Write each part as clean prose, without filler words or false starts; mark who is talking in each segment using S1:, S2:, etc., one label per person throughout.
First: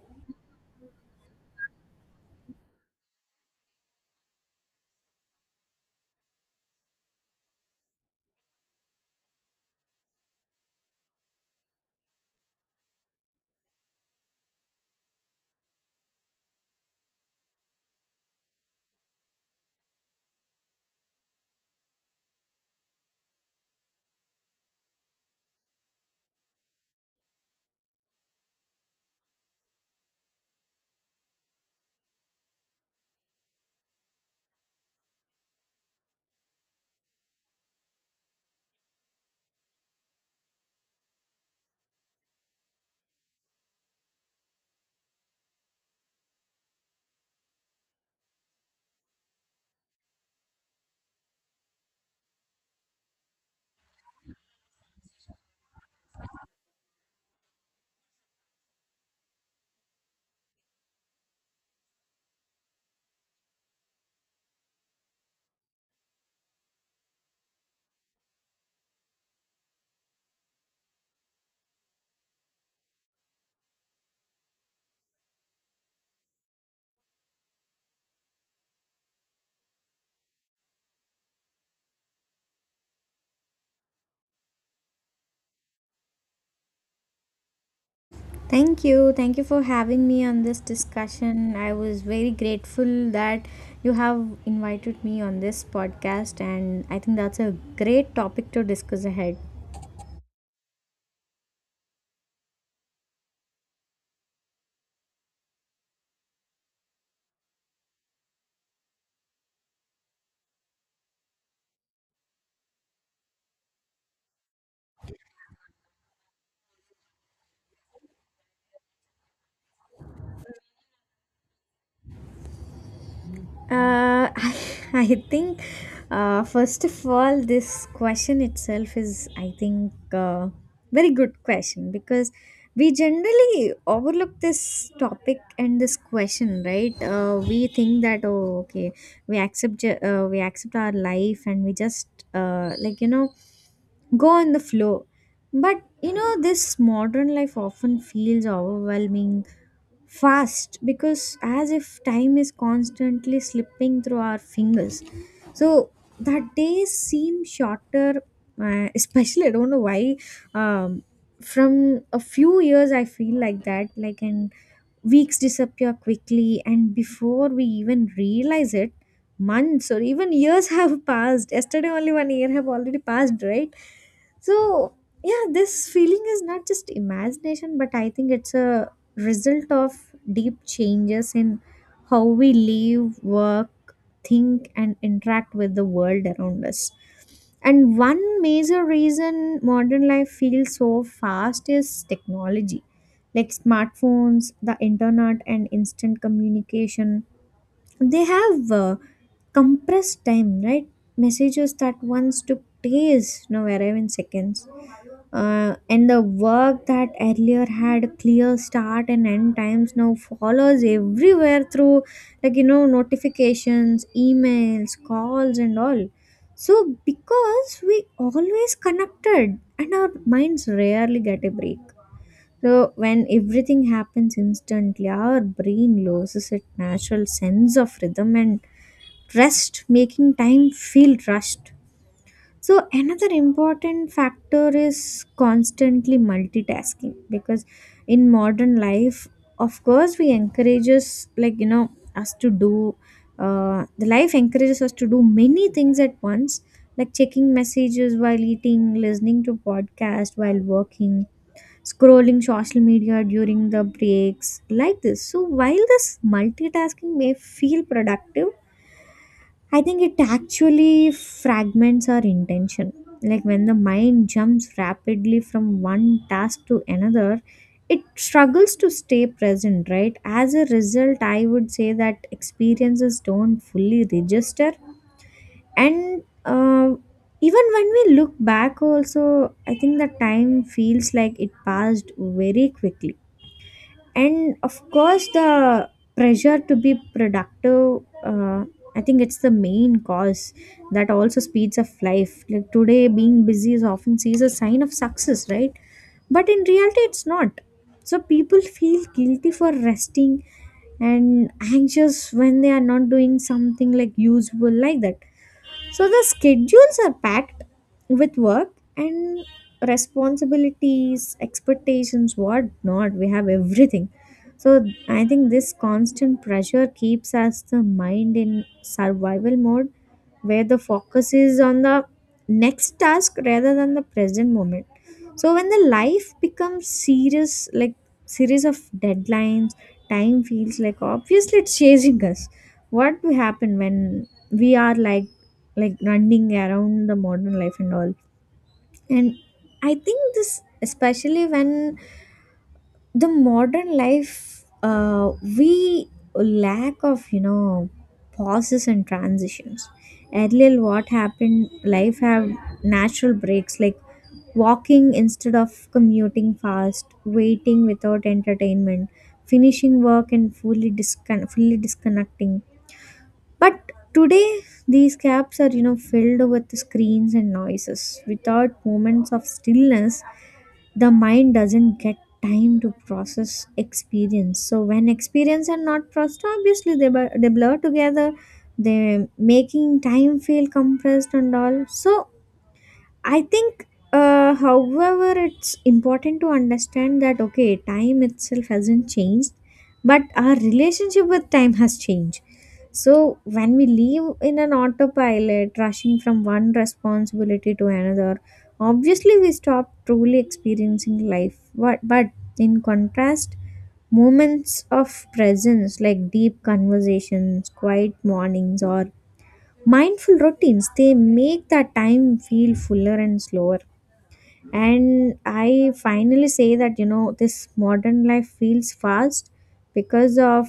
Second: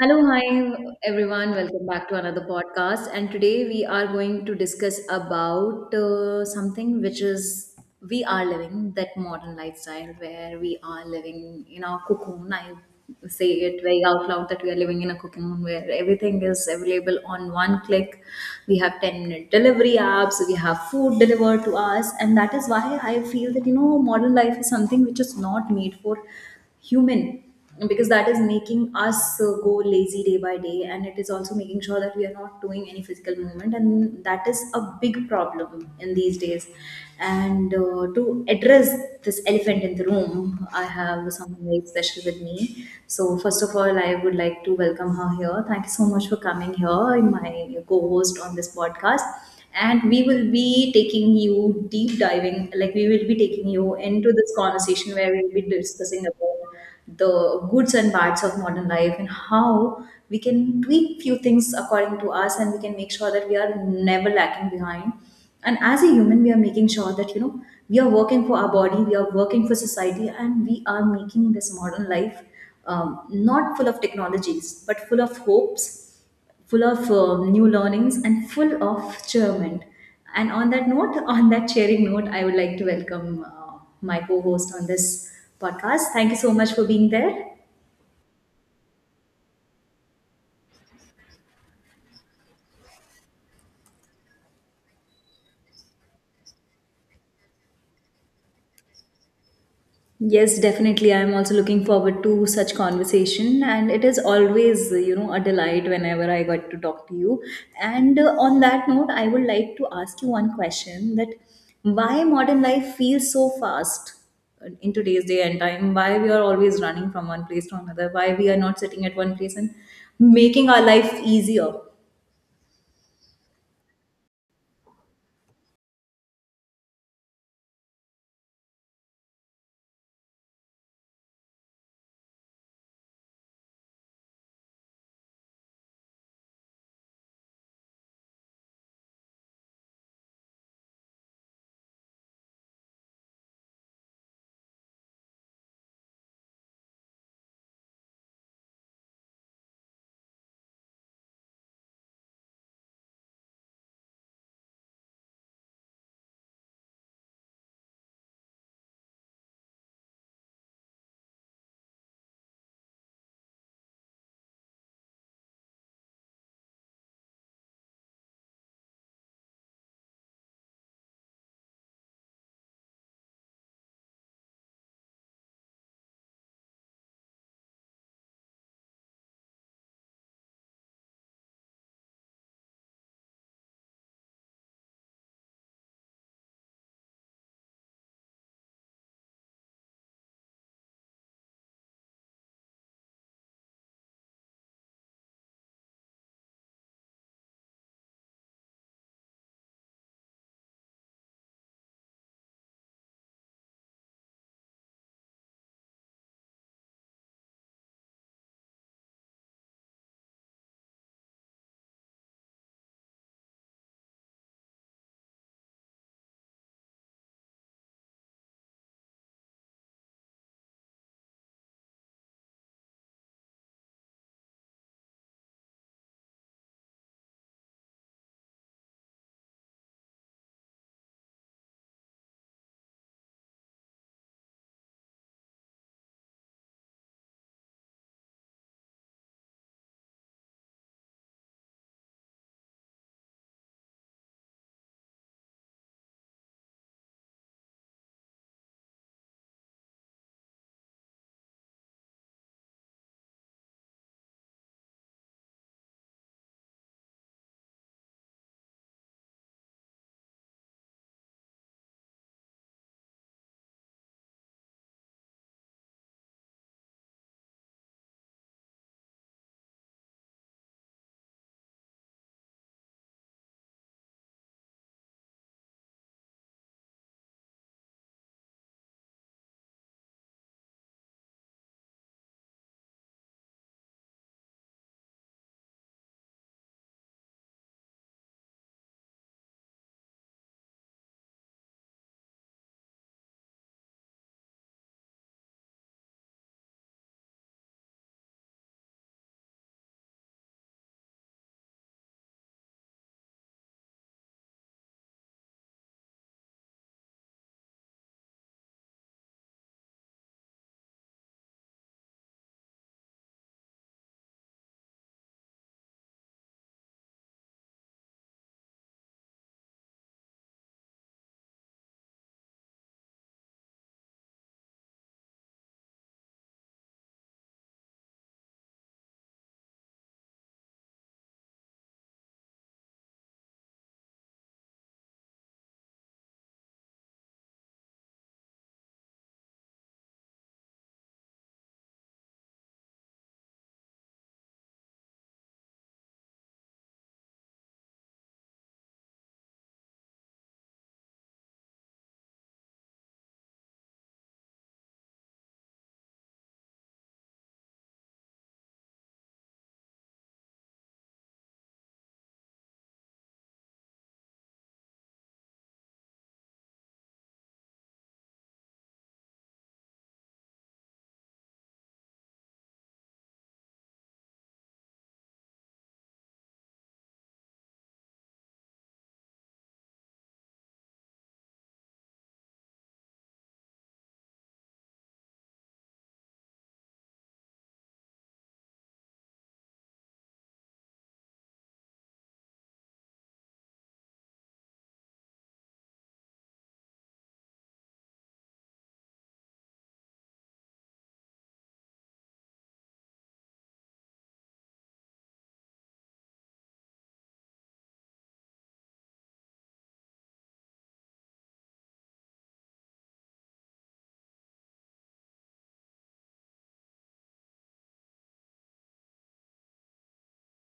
S1: Hello, hi everyone. Welcome back to another podcast. And today we are going to discuss about something which is we are living that modern lifestyle where we are living in our cocoon. I say it very out loud that we are living in a cocoon where everything is available on one click. We have 10-minute delivery apps, we have food delivered to us, and that is why I feel that you know modern life is something which is not made for human because that is making us go lazy day by day, and it is also making sure that we are not doing any physical movement, and that is a big problem in these days. And to address this elephant in the room, I have someone very special with me. So first of all, I would like to welcome her here. Thank you so much for coming here, my co-host on this podcast. And we will be taking you deep diving, like we will be taking you into this conversation where we will be discussing about the goods and bads of modern life and how we can tweak few things according to us, and we can make sure that we are never lacking behind. And as a human, we are making sure that you know we are working for our body, we are working for society, and we are making this modern life not full of technologies but full of hopes, full of new learnings and full of cheerment. And on that note, on that cheering note, I would like to welcome my co host on this podcast. Thank you so much for being there.
S2: Thank you. Thank you for having me on this discussion. I was very grateful that you have invited me on this podcast, and I think that's a great topic to discuss ahead.
S1: Yes, definitely. I'm also looking forward to such conversation, and it is always, you know, a delight whenever I got to talk to you. And on that note, I would like to ask you one question: that why modern life feels so fast in today's day and time? Why we are always running from one place to another? Why we are not sitting at one place and making our life easier?
S2: Uh, I think, first of all, this question itself is, I think, very good question because we generally overlook this topic and this question, right? We think that, oh, okay, we accept our life and we just uh, like you know go on the flow, but you know this modern life often feels overwhelming fast, because as if time is constantly slipping through our fingers, so that days seem shorter, especially I don't know why. um, from a few years I feel like that like and weeks disappear quickly, and before we even realize it, months or even years have passed. Yesterday, only 1 year have already passed, right? So, yeah, this feeling is not just imagination, but I think it's a result of deep changes in how we live, work, think, and interact with the world around us. And one major reason modern life feels so fast is technology. Like smartphones, the internet, and instant communication. They have compressed time, right? Messages that once took days now arrive in seconds. And the work that earlier had a clear start and end times now follows everywhere through, like, you know, notifications, emails, calls, and all. So, because we always connected and our minds rarely get a break. So, when everything happens instantly, our brain loses its natural sense of rhythm and rest, making time feel rushed. So another important factor is constantly multitasking, because in modern life, of course, we encourages, like you know, us to do, the life encourages us to do many things at once, like checking messages while eating, listening to podcast while working, scrolling social media during the breaks like this. So while this multitasking may feel productive, I think it actually fragments our intention. Like when the mind jumps rapidly from one task to another, it struggles to stay present, right? As a result, I would say that experiences don't fully register. And even when we look back also, I think the time feels like it passed very quickly. And of course the pressure to be productive, I think it's the main cause that also speeds up life. Like today being busy is often seen as a sign of success, right? But in reality it's not. So people feel guilty for resting and anxious when they are not doing something like useful, like that. So the schedules are packed with work and responsibilities, expectations, what not. We have everything. So I think this constant pressure keeps us the mind in survival mode, where the focus is on the next task rather than the present moment. So when the life becomes serious like series of deadlines, time feels like, obviously, it's chasing us. What will happen when we are like running around the modern life and all. And I think this, especially when the modern life, we lack of, you know, pauses and transitions. Earlier what happened, life have natural breaks like walking instead of commuting fast, waiting without entertainment, finishing work and fully fully disconnecting. But today, these cabs are, you know, filled with screens and noises. Without moments of stillness, the mind doesn't get time to process experience. So when experience are not processed, obviously they blur together. They making time feel compressed and all. So I think, however, it's important to understand that, okay, time itself hasn't changed, but our relationship with time has changed. So when we live in an autopilot, rushing from one responsibility to another, obviously we stop truly experiencing life. But in contrast, moments of presence like deep conversations, quiet mornings, or mindful routines, they make that time feel fuller and slower. And I finally say that, you know, this modern life feels fast because of,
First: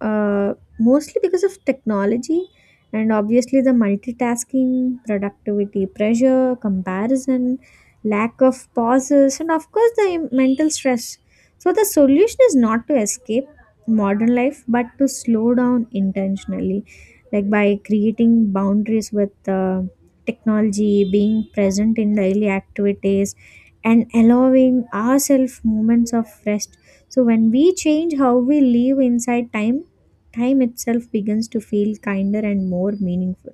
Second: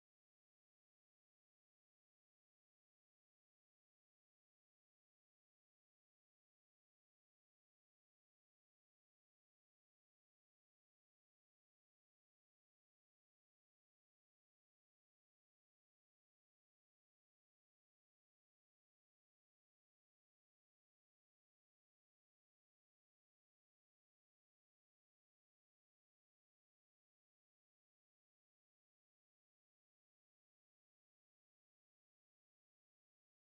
S2: uh, mostly because of technology, and obviously the multitasking, productivity pressure, comparison, lack of pauses, and of course the mental stress. So the solution is not to escape modern life, but to slow down intentionally, like by creating boundaries with technology, being present in daily activities, and allowing ourselves moments of rest. So when we change how we live inside time, time itself begins to feel kinder and more meaningful.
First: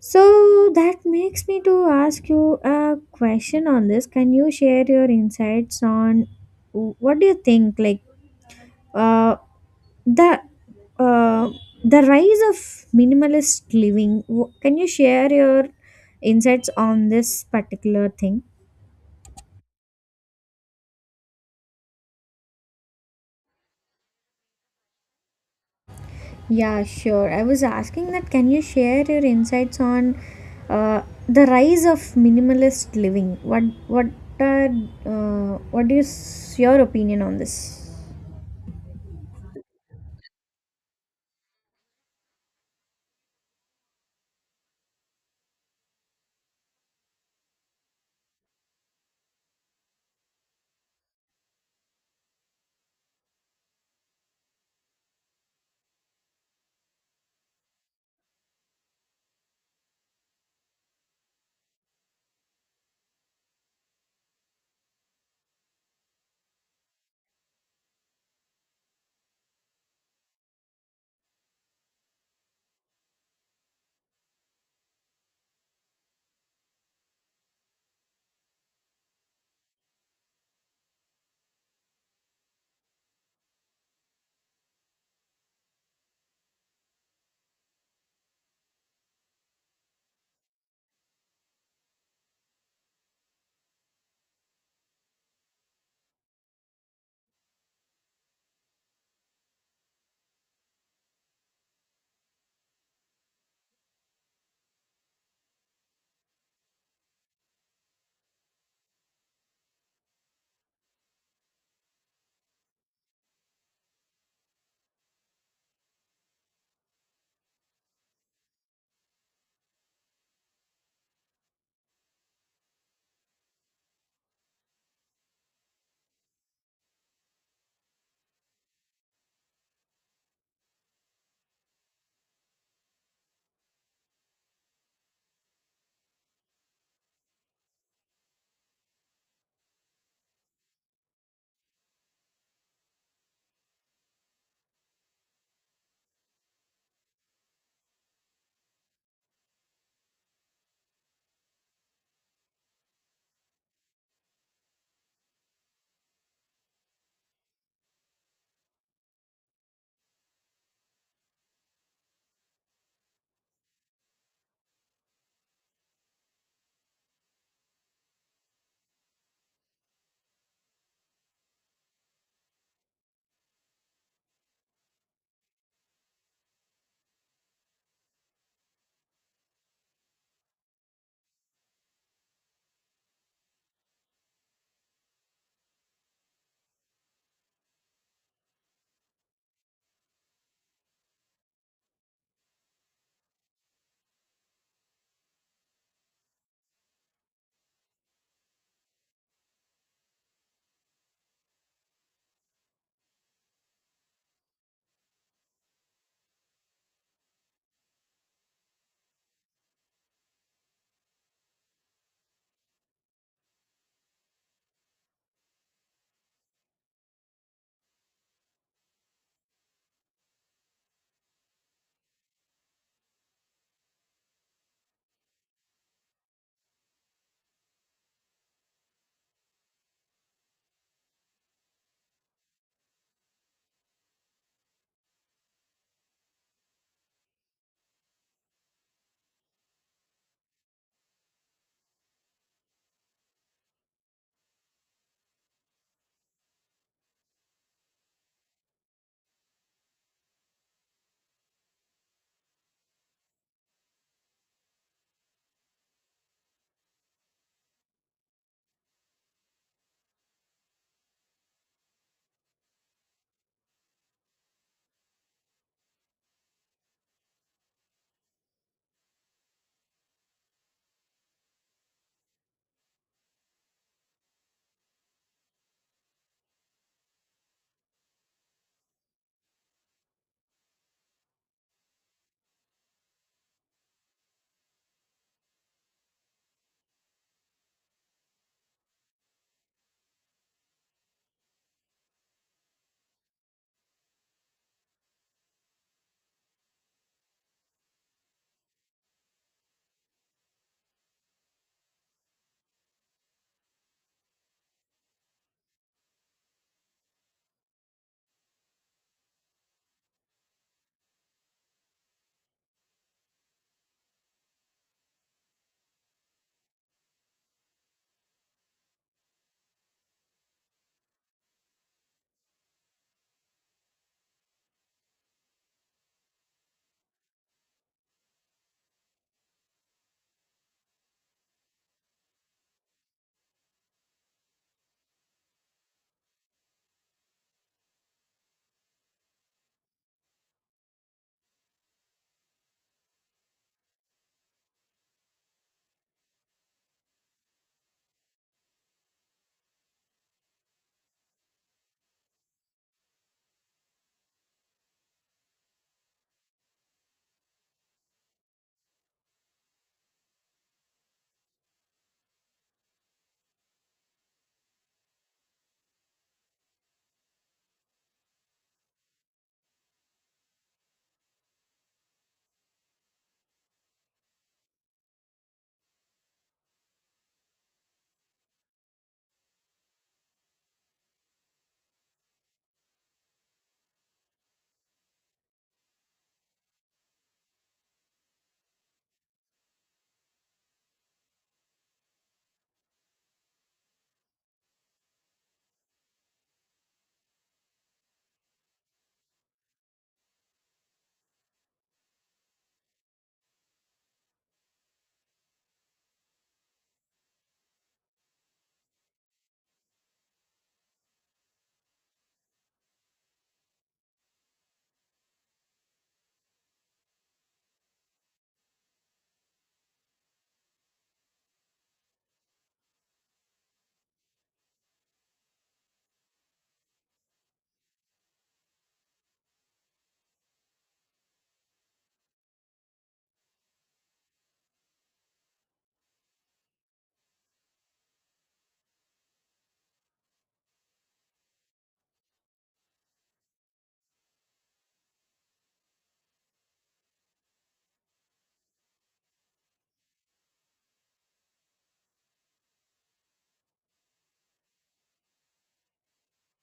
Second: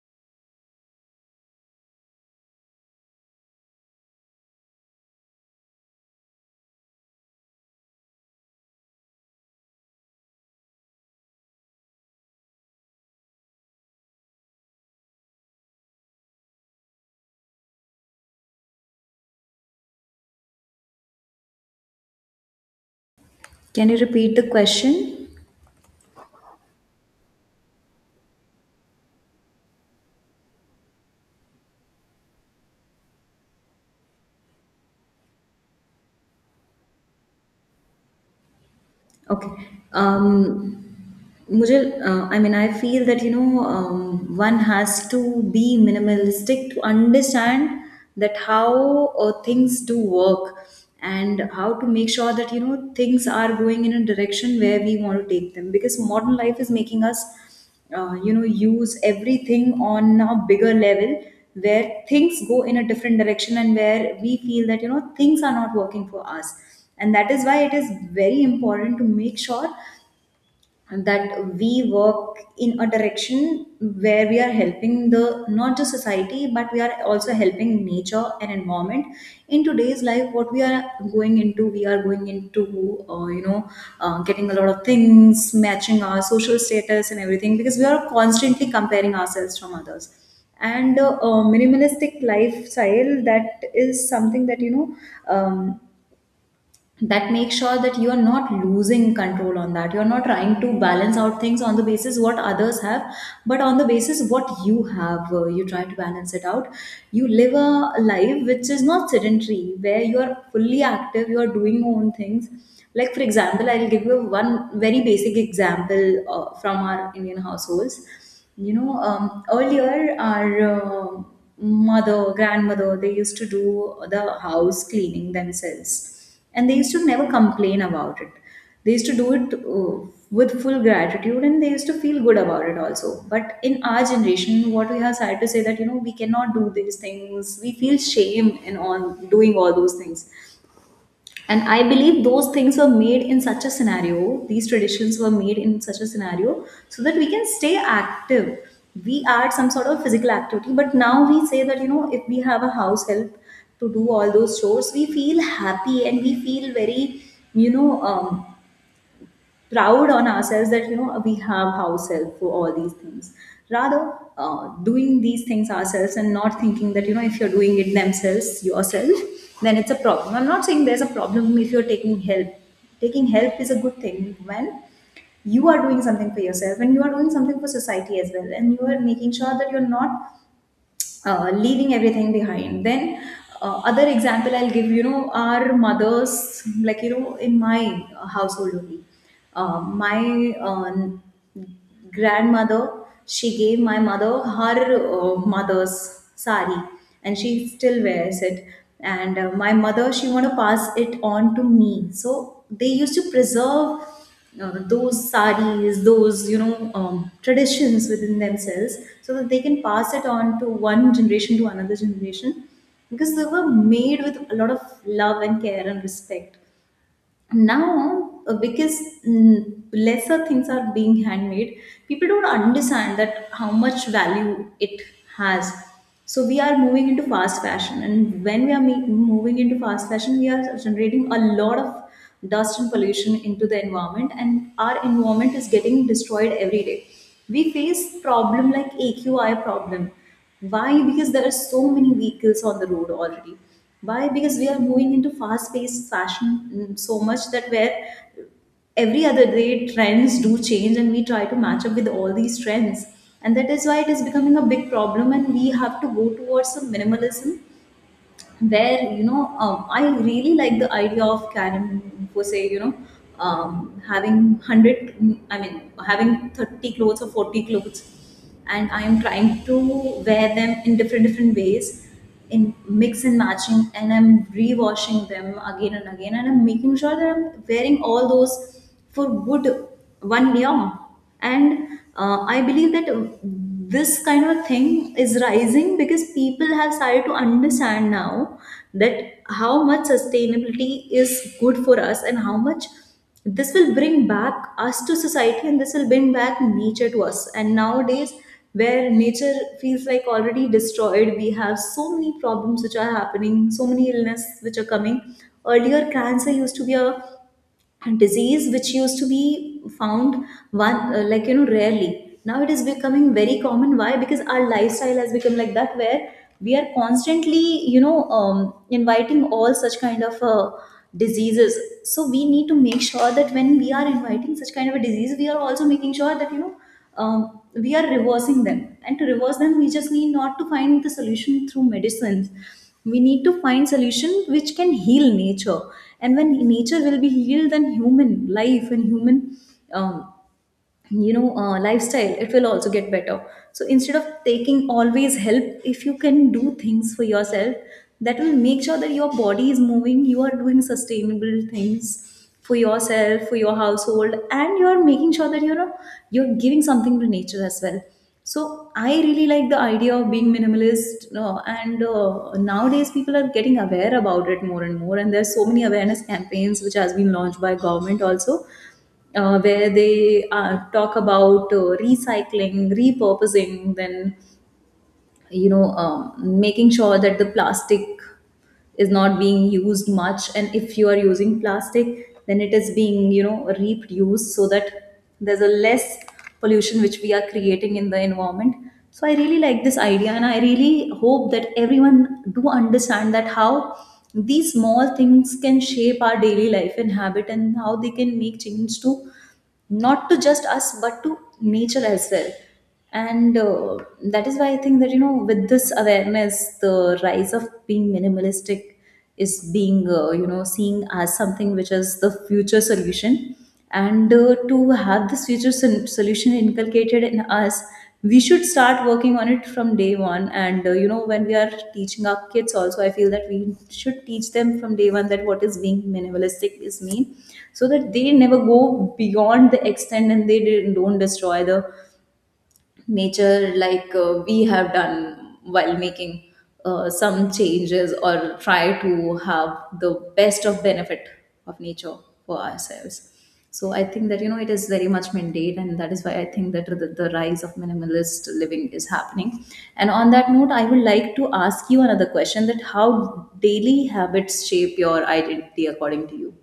S2: So that makes me to ask you a question on this. Can you share your insights on what do you think, like, uh, the uh, the rise of minimalist living? Can you share your insights on this particular thing?
S1: Can you repeat the question?
S2: Yeah, sure. I was asking that, can you share your insights on uh, the rise of minimalist living? What are, what is your opinion on this?
S1: Okay. Um, मुझे I mean, I feel that you know one has to be minimalistic to understand that how things do work and how to make sure that you know things are going in a direction where we want to take them, because modern life is making us you know use everything on a bigger level where things go in a different direction and where we feel that you know things are not working for us. And that is why it is very important to make sure that we work in a direction where we are helping the not just society but we are also helping nature and environment. In today's life, what we are going into, we are going into uh, you know getting a lot of things matching our social status and everything, because we are constantly comparing ourselves from others. And a minimalistic lifestyle, that is something that you know um, that makes sure that you are not losing control on that, you're not trying to balance out things on the basis what others have, but on the basis what you have, you try to balance it out. You live a life which is not sedentary, where you are fully active, you are doing your own things. Like for example, I'll give you one very basic example from our Indian households. You know, earlier our mother, grandmother, they used to do the house cleaning themselves, and they used to never complain about it. They used to do it with full gratitude, and they used to feel good about it also. But in our generation, what we have started to say that you know we cannot do these things. We feel shame in on doing all those things. And I believe those things were made in such a scenario, these traditions were made in such a scenario, so that we can stay active, we add some sort of physical activity. But now we say that you know if we have a house help to do all those chores, we feel happy, and we feel very you know proud on ourselves that you know we have house help for all these things, rather doing these things ourselves. And not thinking that you know if you're doing it themselves yourself, then it's a problem. I'm not saying there's a problem if you're taking help. Taking help is a good thing when you are doing something for yourself, and you are doing something for society as well, and you are making sure that you're not leaving everything behind. Then other example I'll give, you know our mothers, like you know in my household only, uh, my uh, grandmother, she gave my mother her mother's sari, and she still wears it. And my mother, she want to pass it on to me. So they used to preserve those saris, those you know traditions within themselves, so that they can pass it on to one generation to another generation, because they were made with a lot of love and care and respect. Now because lesser things are being handmade, people don't understand that how much value it has. So we are moving into fast fashion, and when we are moving into fast fashion, we are generating a lot of dust and pollution into the environment, and our environment is getting destroyed every day. We face problem like AQI problem. Why? Because there are so many vehicles on the road already. Why? Because we are moving into fast paced fashion so much that where every other day trends do change and we try to match up with all these trends. And that is why it is becoming a big problem, and we have to go towards some minimalism where you know I really like the idea of Karen for say, you know, having 100 i mean having 30 clothes or 40 clothes. And I am trying to wear them in different different ways, in mix and matching, and I'm rewashing them again and again, and I'm making sure that I'm wearing all those for good 1 year. And I believe that this kind of thing is rising because people have started to understand now that how much sustainability is good for us, and how much this will bring back us to society, and this will bring back nature to us. And nowadays, where nature feels like already destroyed, we have so many problems which are happening, so many illness which are coming. Earlier cancer used to be a disease which used to be found one like you know rarely. Now it is becoming very common. Why? Because our lifestyle has become like that, where we are constantly you know inviting all such kind of diseases. So we need to make sure that when we are inviting such kind of a disease, we are also making sure that you know we are reversing them. And to reverse them, we just need not to find the solution through medicines, we need to find solution which can heal nature. And when nature will be healed, then human life and human um, you know lifestyle, it will also get better. So instead of taking always help, if you can do things for yourself, that will make sure that your body is moving, you are doing sustainable things for yourself, for your household, and you are making sure that you know you're giving something to nature as well. So I really like the idea of being minimalist, and nowadays people are getting aware about it more and more, and there's so many awareness campaigns which has been launched by government also, where they talk about recycling, repurposing, then you know making sure that the plastic is not being used much, and if you are using plastic, then it is being you know reproduced so that there's a less pollution which we are creating in the environment. So I really like this idea, and I really hope that everyone do understand that how these small things can shape our daily life and habit, and how they can make change to not to just us but to nature as well. And that is why I think that you know with this awareness the rise of being minimalistic is being you know seeing as something which is the future solution. And to have this solution inculcated in us, we should start working on it from day one. And you know, when we are teaching our kids also, I feel that we should teach them from day one that what is being minimalistic is mean, so that they never go beyond the extent and they don't destroy the nature like we have done while making some changes or try to have the best of benefit of nature for ourselves. So I think that you know it is very much mandate, and that is why I think that the rise of minimalist living is happening. And on that note, I would like to ask you another question, that how daily habits shape your identity according to you.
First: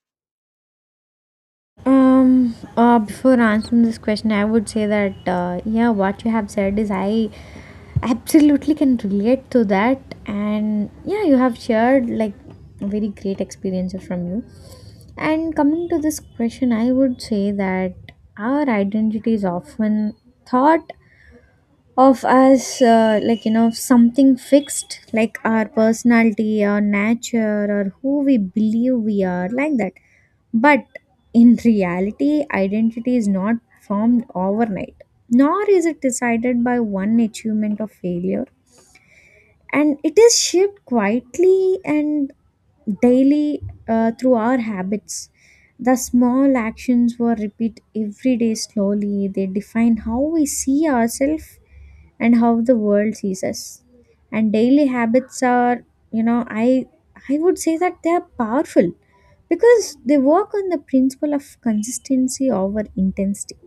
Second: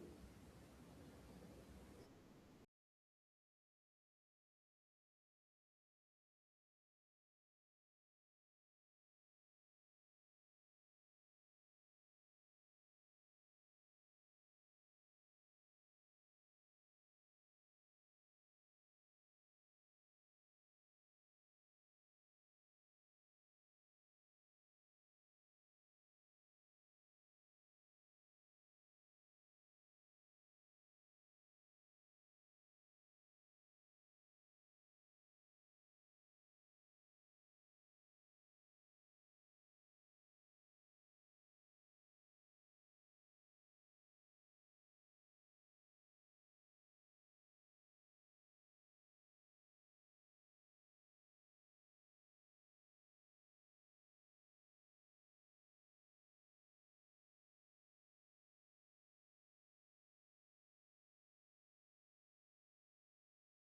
S2: Before answering this question, I would say that, yeah, what you have said is, I absolutely can relate to that, and yeah, you have shared like very great experiences from you. And coming to this question, I would say that our identity is often thought of as, like you know, something fixed, like our personality, our nature, or who we believe we are, like that. But in reality, identity is not formed overnight, nor is it decided by one achievement or failure, and it is shaped quietly and daily through our habits. The small actions were repeat every day slowly. They define how we see ourselves and how the world sees us. And daily habits are, you know, I would say that they are powerful because they work on the principle of consistency over intensity.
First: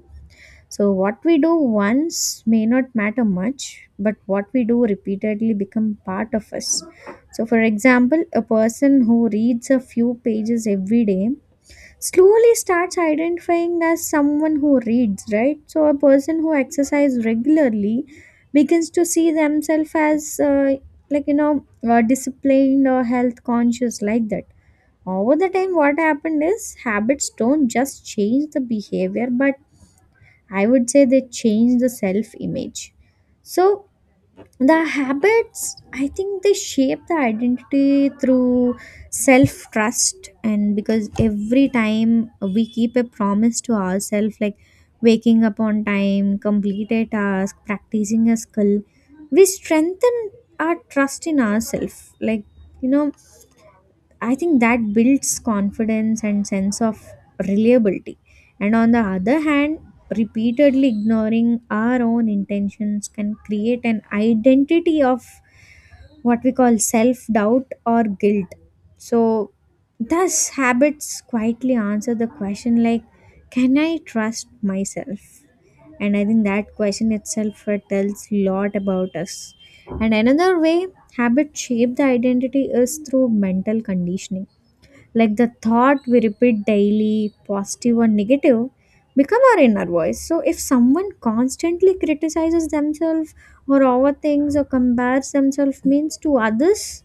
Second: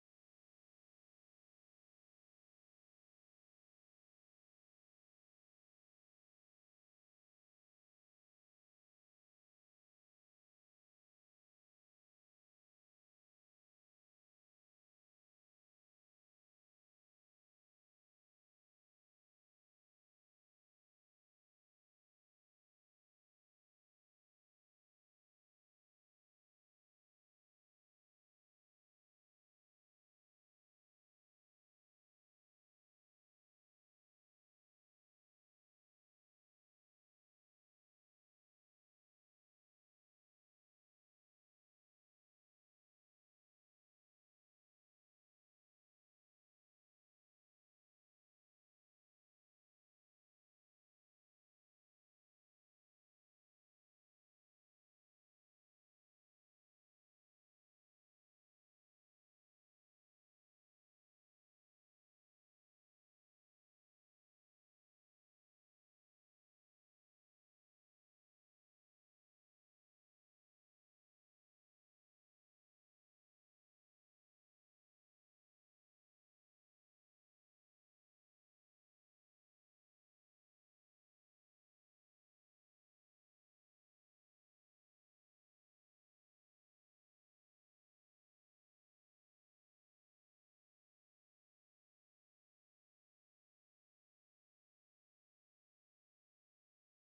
S2: So what we do once may not matter much, but what we do repeatedly become part of us. So, for example, a person who reads a few pages every day slowly starts identifying as someone who reads, right? So a person who exercises regularly begins to see themselves as, like, you know, disciplined or health conscious, like that. Over the time, what happened is habits don't just change the behavior, but I would say they change the self image. So the habits, I think they shape the identity through self trust. And because every time we keep a promise to ourselves, like waking up on time, complete a task, practicing a skill, we strengthen our trust in ourselves. Like, you know, I think that builds confidence and sense of reliability. And on the other hand, repeatedly ignoring our own intentions can create an identity of what we call self doubt or guilt. So, thus, habits quietly answer the question like, can I trust myself? And I think that question itself tells a lot about us. And another way habits shape the identity is through mental conditioning, like the thought we repeat daily, positive or negative, become our inner voice. So if someone constantly criticizes themselves or overthinks or compares themselves means to others,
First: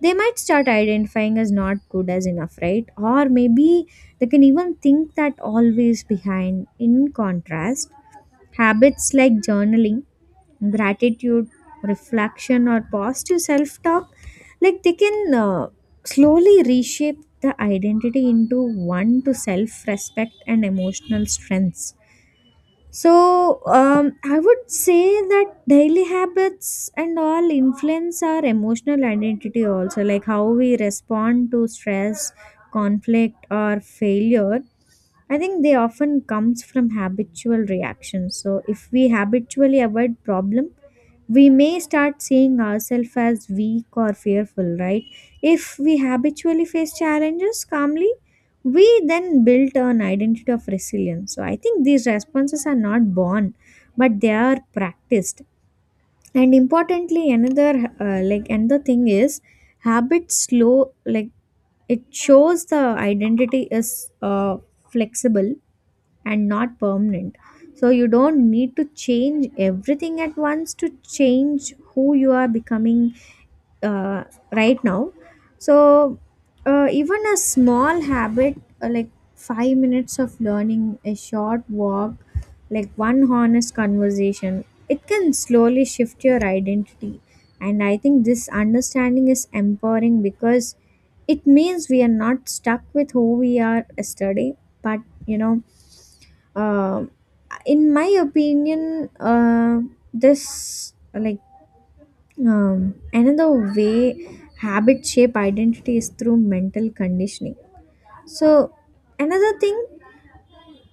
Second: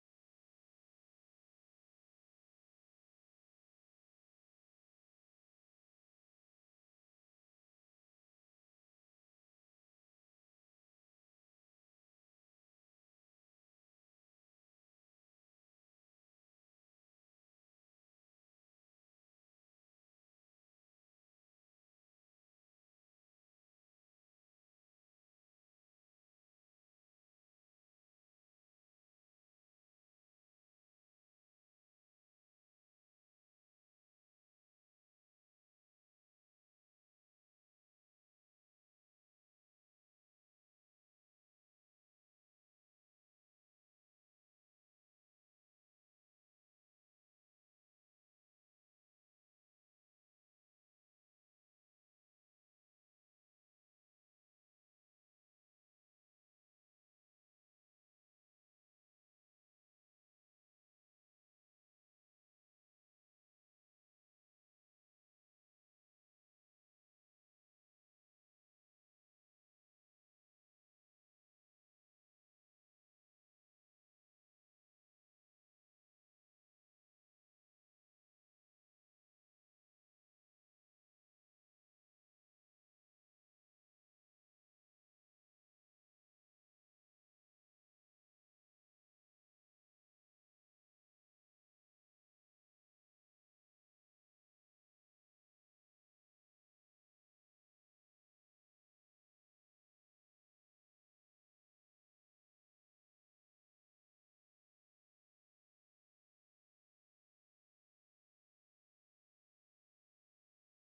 S2: they might start identifying as not good as enough, right? Or maybe they can even think that always behind. In contrast, habits like journaling, gratitude, reflection, or positive self-talk, like they can slowly reshape the identity into one to self-respect and emotional strengths. So, I would say that daily habits and all influence our emotional identity also, like how we respond to stress, conflict, or failure. I think they often comes from habitual reactions. So, if we habitually avoid problem, we may start seeing ourselves as weak or fearful, right? If we habitually face challenges calmly, we then built an identity of resilience. So I think these responses are not born, but they are practiced. And importantly, another another thing is habit slow, like it shows the identity is uh, flexible and not permanent. So you don't need to change everything at once to change who you are becoming uh, right now. So even a small habit, like 5 minutes of learning, a short walk, like one honest conversation, it can slowly shift your identity. And I think this understanding is empowering, because it means we are not stuck with who we are yesterday, but you know, um in my opinion, uh, this like, another way habit shape identity is through mental conditioning. So another thing,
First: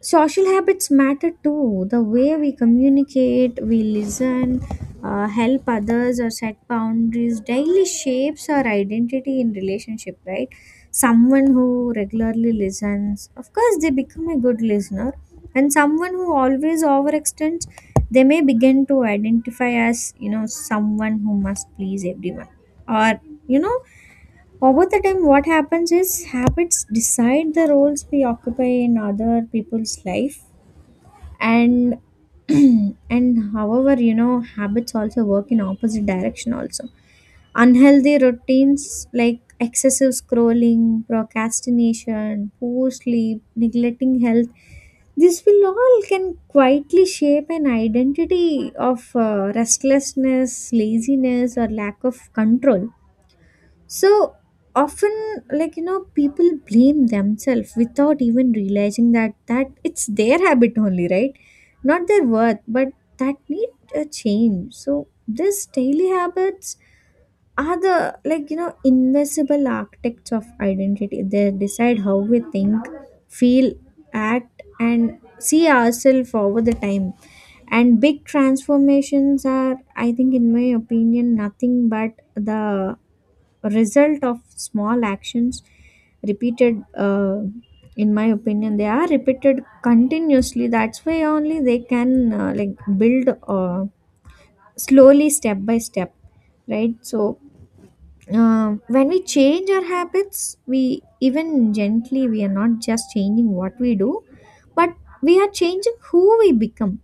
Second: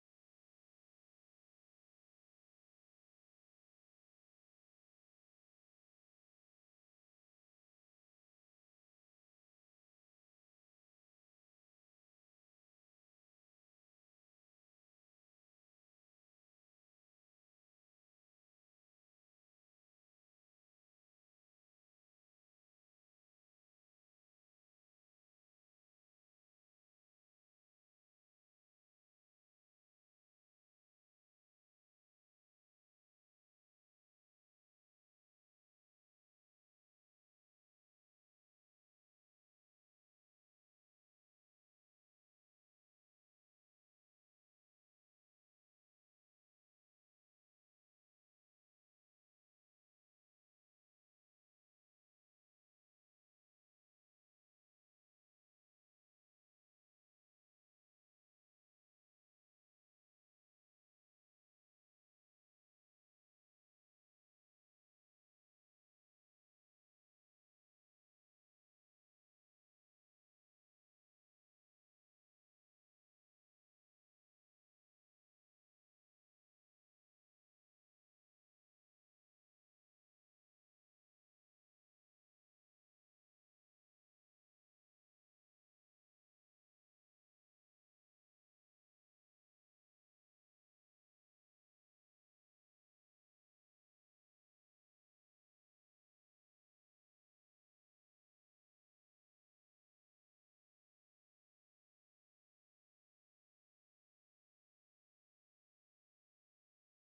S2: social habits matter too. The way we communicate, we listen, help others, or set boundaries daily shapes our identity in relationship, right? Someone who regularly listens, of course, they become a good listener, and someone who always overextends, they may begin to identify as, you know, someone who must please everyone. Or, you know, over the time, what happens is habits decide the roles we occupy in other people's life. And and, however, you know, habits also work in opposite direction also. Unhealthy routines like excessive scrolling, procrastination, poor sleep, neglecting health, this will all can quietly shape an identity of restlessness, laziness, or lack of control. So often, like, you know, people blame themselves without even realizing that it's their habit only, right? Not their worth, but that need a change. So this daily habits are the, like you know, invisible architects of identity. They decide how we think, feel, act, and see ourselves over the time. And big transformations are, I think in my opinion, nothing but the result of small actions repeated. In my opinion, they are repeated continuously, that's why only they can build slowly, step by step, right? So, when we change our habits, we even gently, we are not just changing what we do, but we are changing who we become.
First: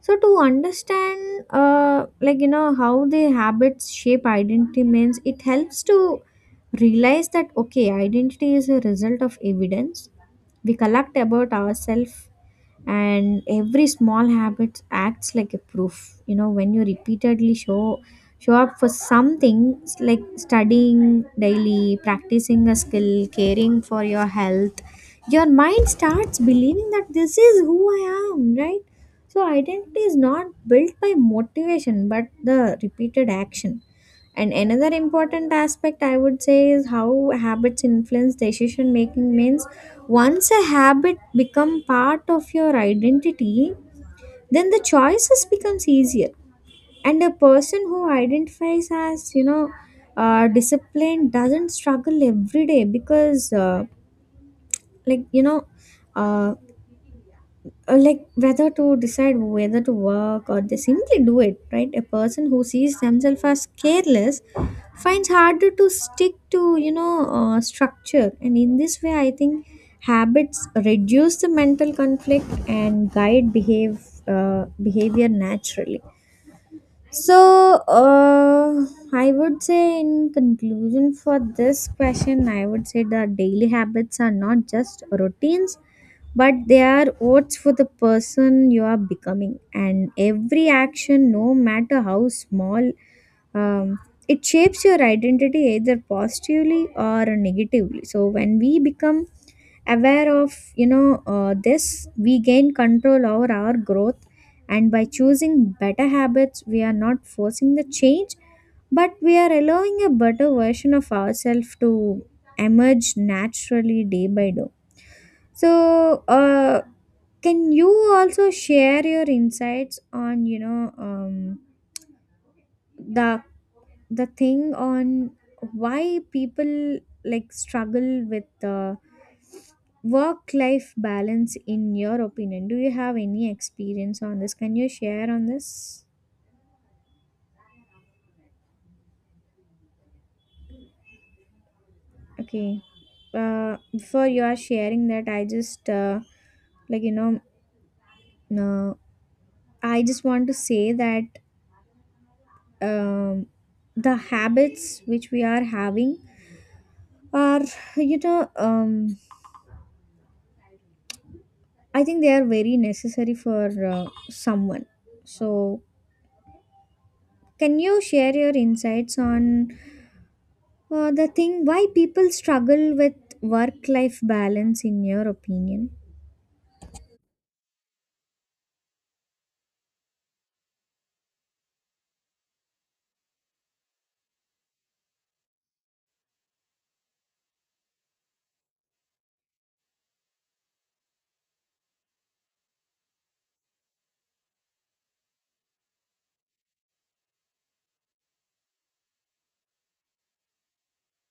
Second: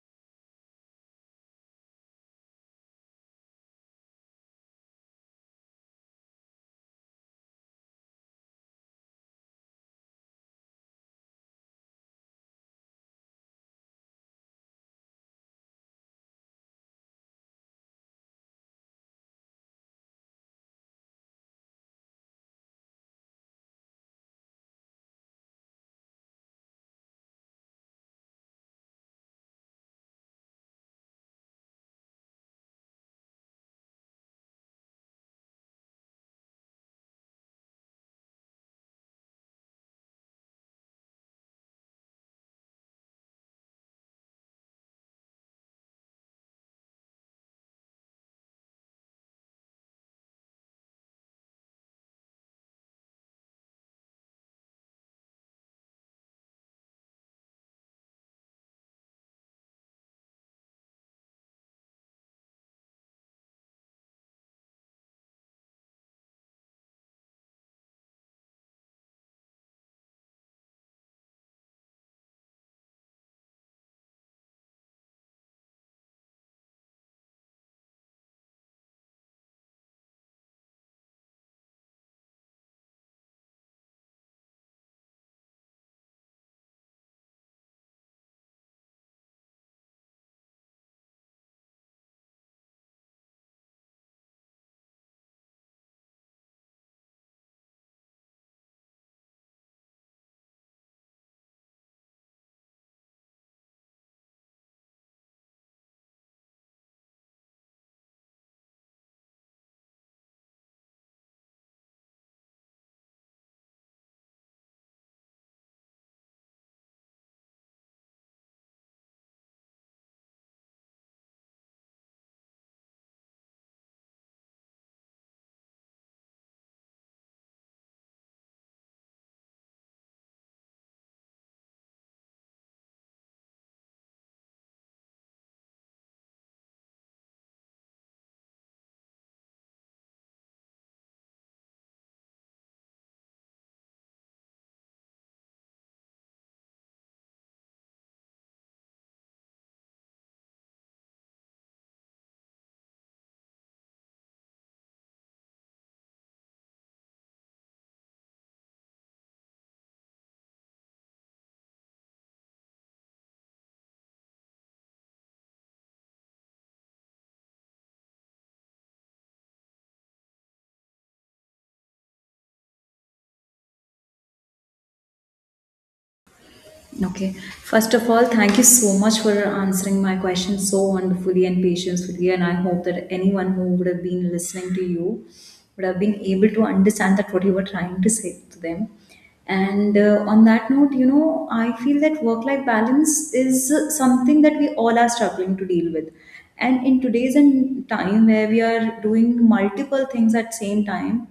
S2: So, to understand, how the habits shape identity means, it helps to realize that, okay, identity is a result of evidence we collect about ourselves. And every small habit acts like a proof. You know, when you repeatedly show up for something, like studying daily, practicing a skill, caring for your health, your mind starts believing that this is who I am, right? So identity is not built by motivation, but the repeated action. And another important aspect I would say is how habits influence decision making means, once a habit become part of your identity, then the choices becomes easier. And a person who identifies as, you know, disciplined, doesn't struggle every day because, like you know uh, whether to decide whether to work, or they simply do it, right? A person who sees themselves as careless finds harder to stick to, you know, structure. And in this way, I think habits reduce the mental conflict and guide behave behavior naturally. So, I would say, in conclusion for this question, I would say that daily habits are not just routines, but they are votes for the person you are becoming. And every action, no matter how small, um, it shapes your identity either positively or negatively. So, when we become aware of, you know, this, we gain control over our growth. And by choosing better habits, we are not forcing the change, but we are allowing a better version of ourselves to emerge naturally, day by day. So can you also share your insights on, you know, the thing on why people like struggle with work life balance, in your opinion? Do you have any experience on this? Can you share on this? Okay, before you are sharing that, I just, like you know uh, I just want to say that, um, the habits which we are having are, you know, I think they are very necessary for someone. So can you share your insights on, the thing why people struggle with work life balance, in your opinion?
S1: Okay. First of all, thank you so much for answering my question so wonderfully and patiently. And I hope that anyone who would have been listening to you would have been able to understand that what you were trying to say to them. And on that note, you know, I feel that work life balance is something that we all are struggling to deal with. And in today's and time where we are doing multiple things at same time,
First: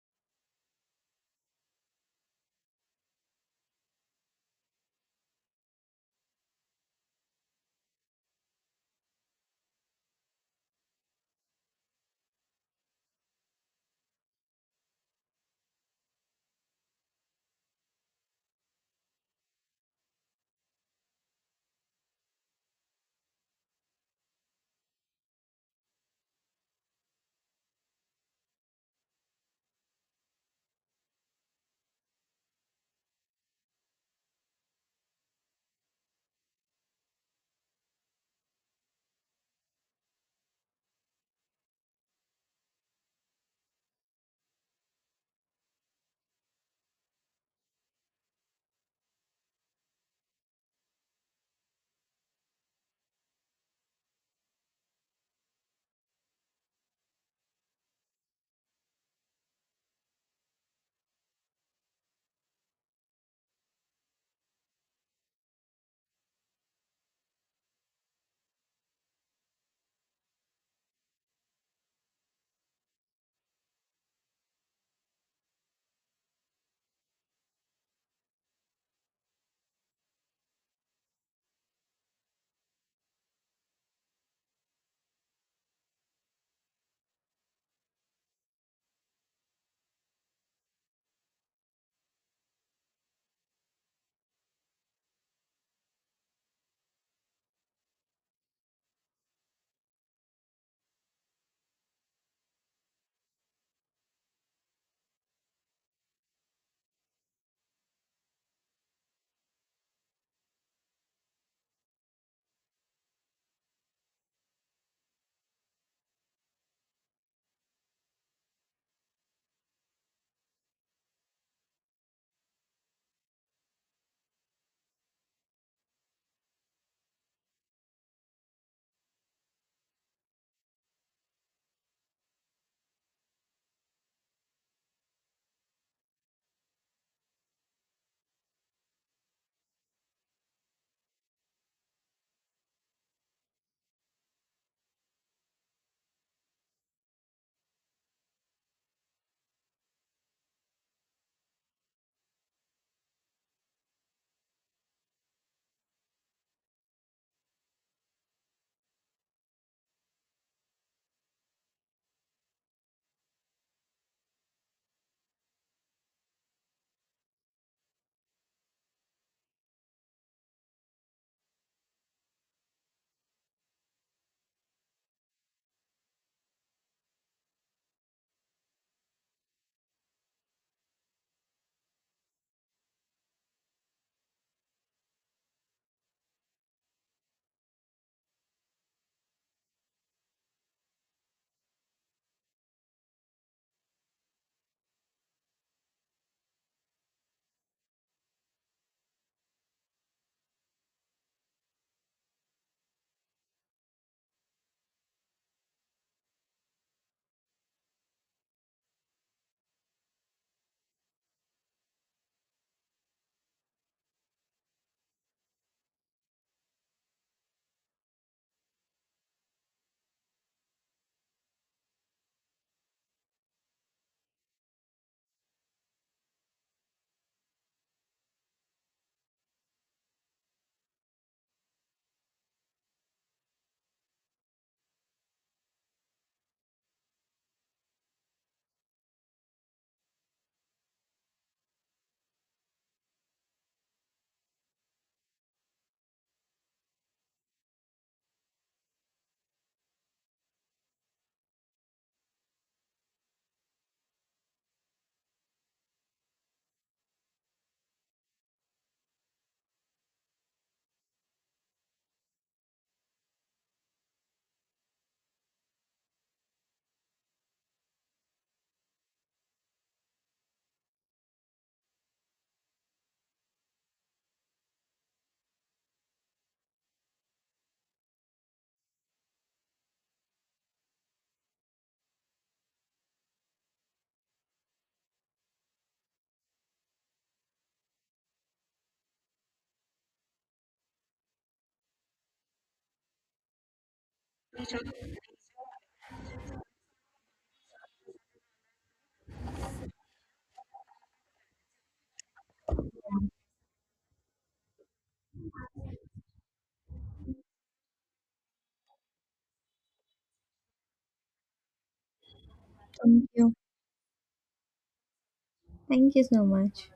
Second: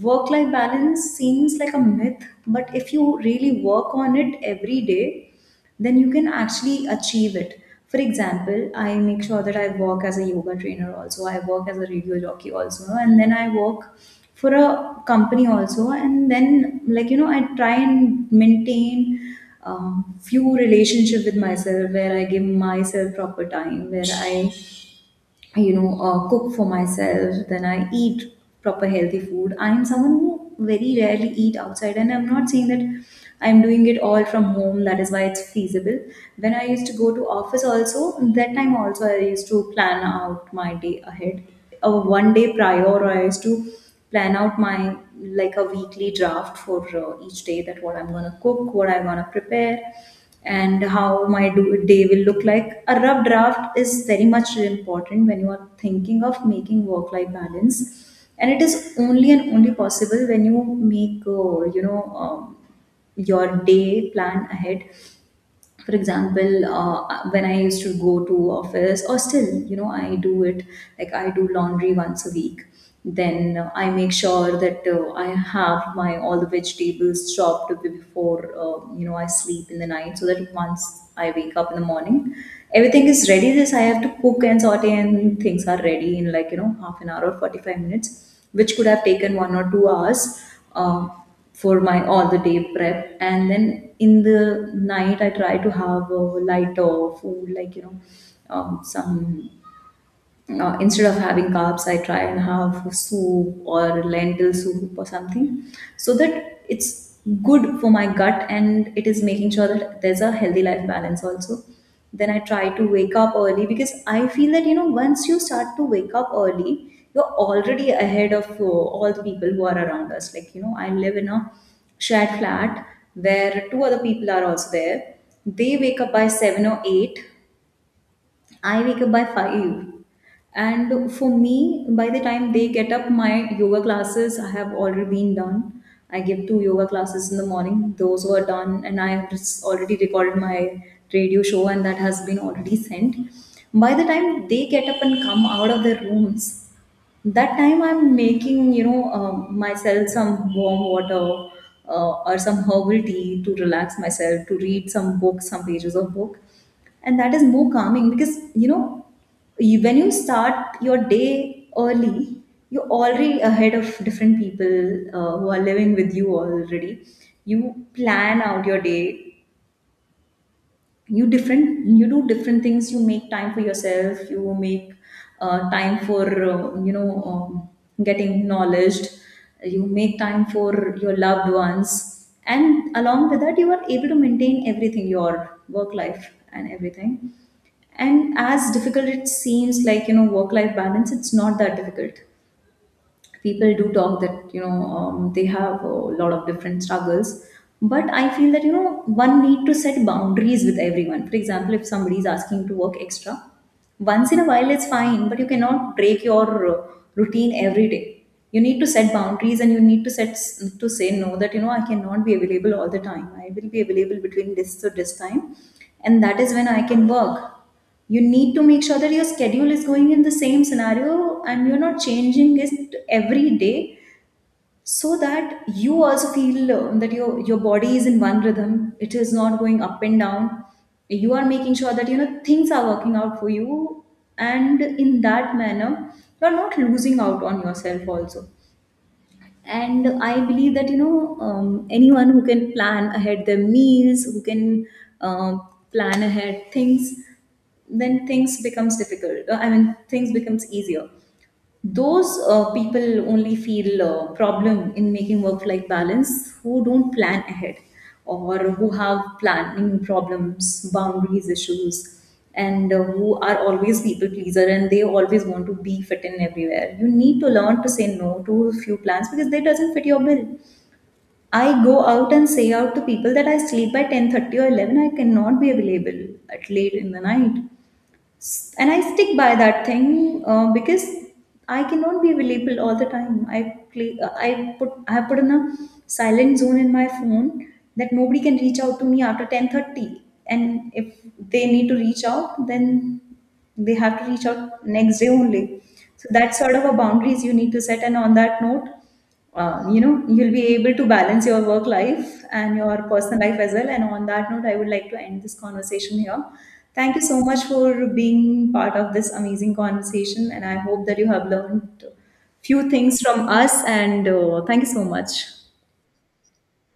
S1: work life balance seems like a myth, but if you really work on it every day, then you can actually achieve it. For example, I make sure that I work as a yoga trainer also, I work as a radio jockey also, and then I work for a company also, and then like you know, I try and maintain few relationship with myself, where I give myself proper time, where I you know cook for myself, then I eat proper healthy food. I am someone who very rarely eat outside, and I'm not saying that I'm doing it all from home, that is why it's feasible. When I used to go to office also, that time also I used to plan out my day ahead, or one day prior, or I used to plan out my, like, a weekly draft for each day, that what I'm going to cook, what I'm going to prepare, and how my day will look like. A rough draft is very much important when you are thinking of making work life balance. And it is only and only possible when you make, you know, your day plan ahead. For example, when I used to go to office, or still you know I do it, like I do laundry once a week, then I make sure that I have my all the vegetables chopped before you know I sleep in the night, so that once I wake up in the morning everything is ready, this I have to cook and saute, and things are ready in like you know half an hour or 45 minutes, which could have taken 1 or 2 hours um, for my all the day prep. And then in the night, I try to have a lighter food, like you know, some instead of having carbs, I try and have soup or lentil soup or something, so that it's good for my gut, and it is making sure that there's a healthy life balance also. Then I try to wake up early, because I feel that you know once you start to wake up early, you're already ahead of all the people who are around us. Like you know, I live in a shared flat where two other people are also there. They wake up by 7 or 8. I wake up by 5. And for me, by the time they get up, my yoga classes I have already been done. I give two yoga classes in the morning. Those were done, and I have just already recorded my radio show, and that has been already sent. By the time they get up and come out of their rooms, that time I'm making, you know, myself some warm water or some herbal tea, to relax myself, to read some book, some pages of book. And that is more calming, because you know, you, when you start your day early, you're already ahead of different people who are living with you already. You plan out your day, you different, you do different things, you make time for yourself, you make time for you know getting knowledge, you make time for your loved ones, and along with that you are able to maintain everything, your work life and everything. And as difficult it seems like, you know, work life balance, it's not that difficult. People do talk that you know they have a lot of different struggles, but I feel that you know one need to set boundaries with everyone. For example, if somebody is asking to work extra once in a while, it's fine, but you cannot break your uh, routine every day. You need to set boundaries, and you need to set, to say no, that you know I cannot be available all the time, I will be available between this to this time, and that is when I can work. You need to make sure that your schedule is going in the same scenario, and you're not changing it every day, so that you also feel that your body is in one rhythm, it is not going up and down. You are making sure that you know things are working out for you, and in that manner you're not losing out on yourself also. And I believe that you know anyone who can plan ahead their meals, who can uh, plan ahead things, then things becomes difficult I mean, things becomes easier. Those people only feel problem in making work life balance who don't plan ahead, or who have planning problems, boundaries issues, and who are always people pleaser, and they always want to be fit in everywhere. You need to learn to say no to a few plans, because they doesn't fit your bill. I go out and say out to people that I sleep by 10:30 or 11, I cannot be available at late in the night, and I stick by that thing because I cannot be available all the time. I play uh, i put i have put in a silent zone in my phone, that nobody can reach out to me after 10:30, and if they need to reach out, then they have to reach out next day only. So that sort of a boundaries you need to set, and on that note, you know, you'll be able to balance your work life and your personal life as well. And on that note, I would like to end this conversation here. Thank you so much for being part of this amazing conversation, and I hope that you have learned few things
S2: Thank
S1: from
S2: you.
S1: us, and thank you so much.
S2: Thank you so much.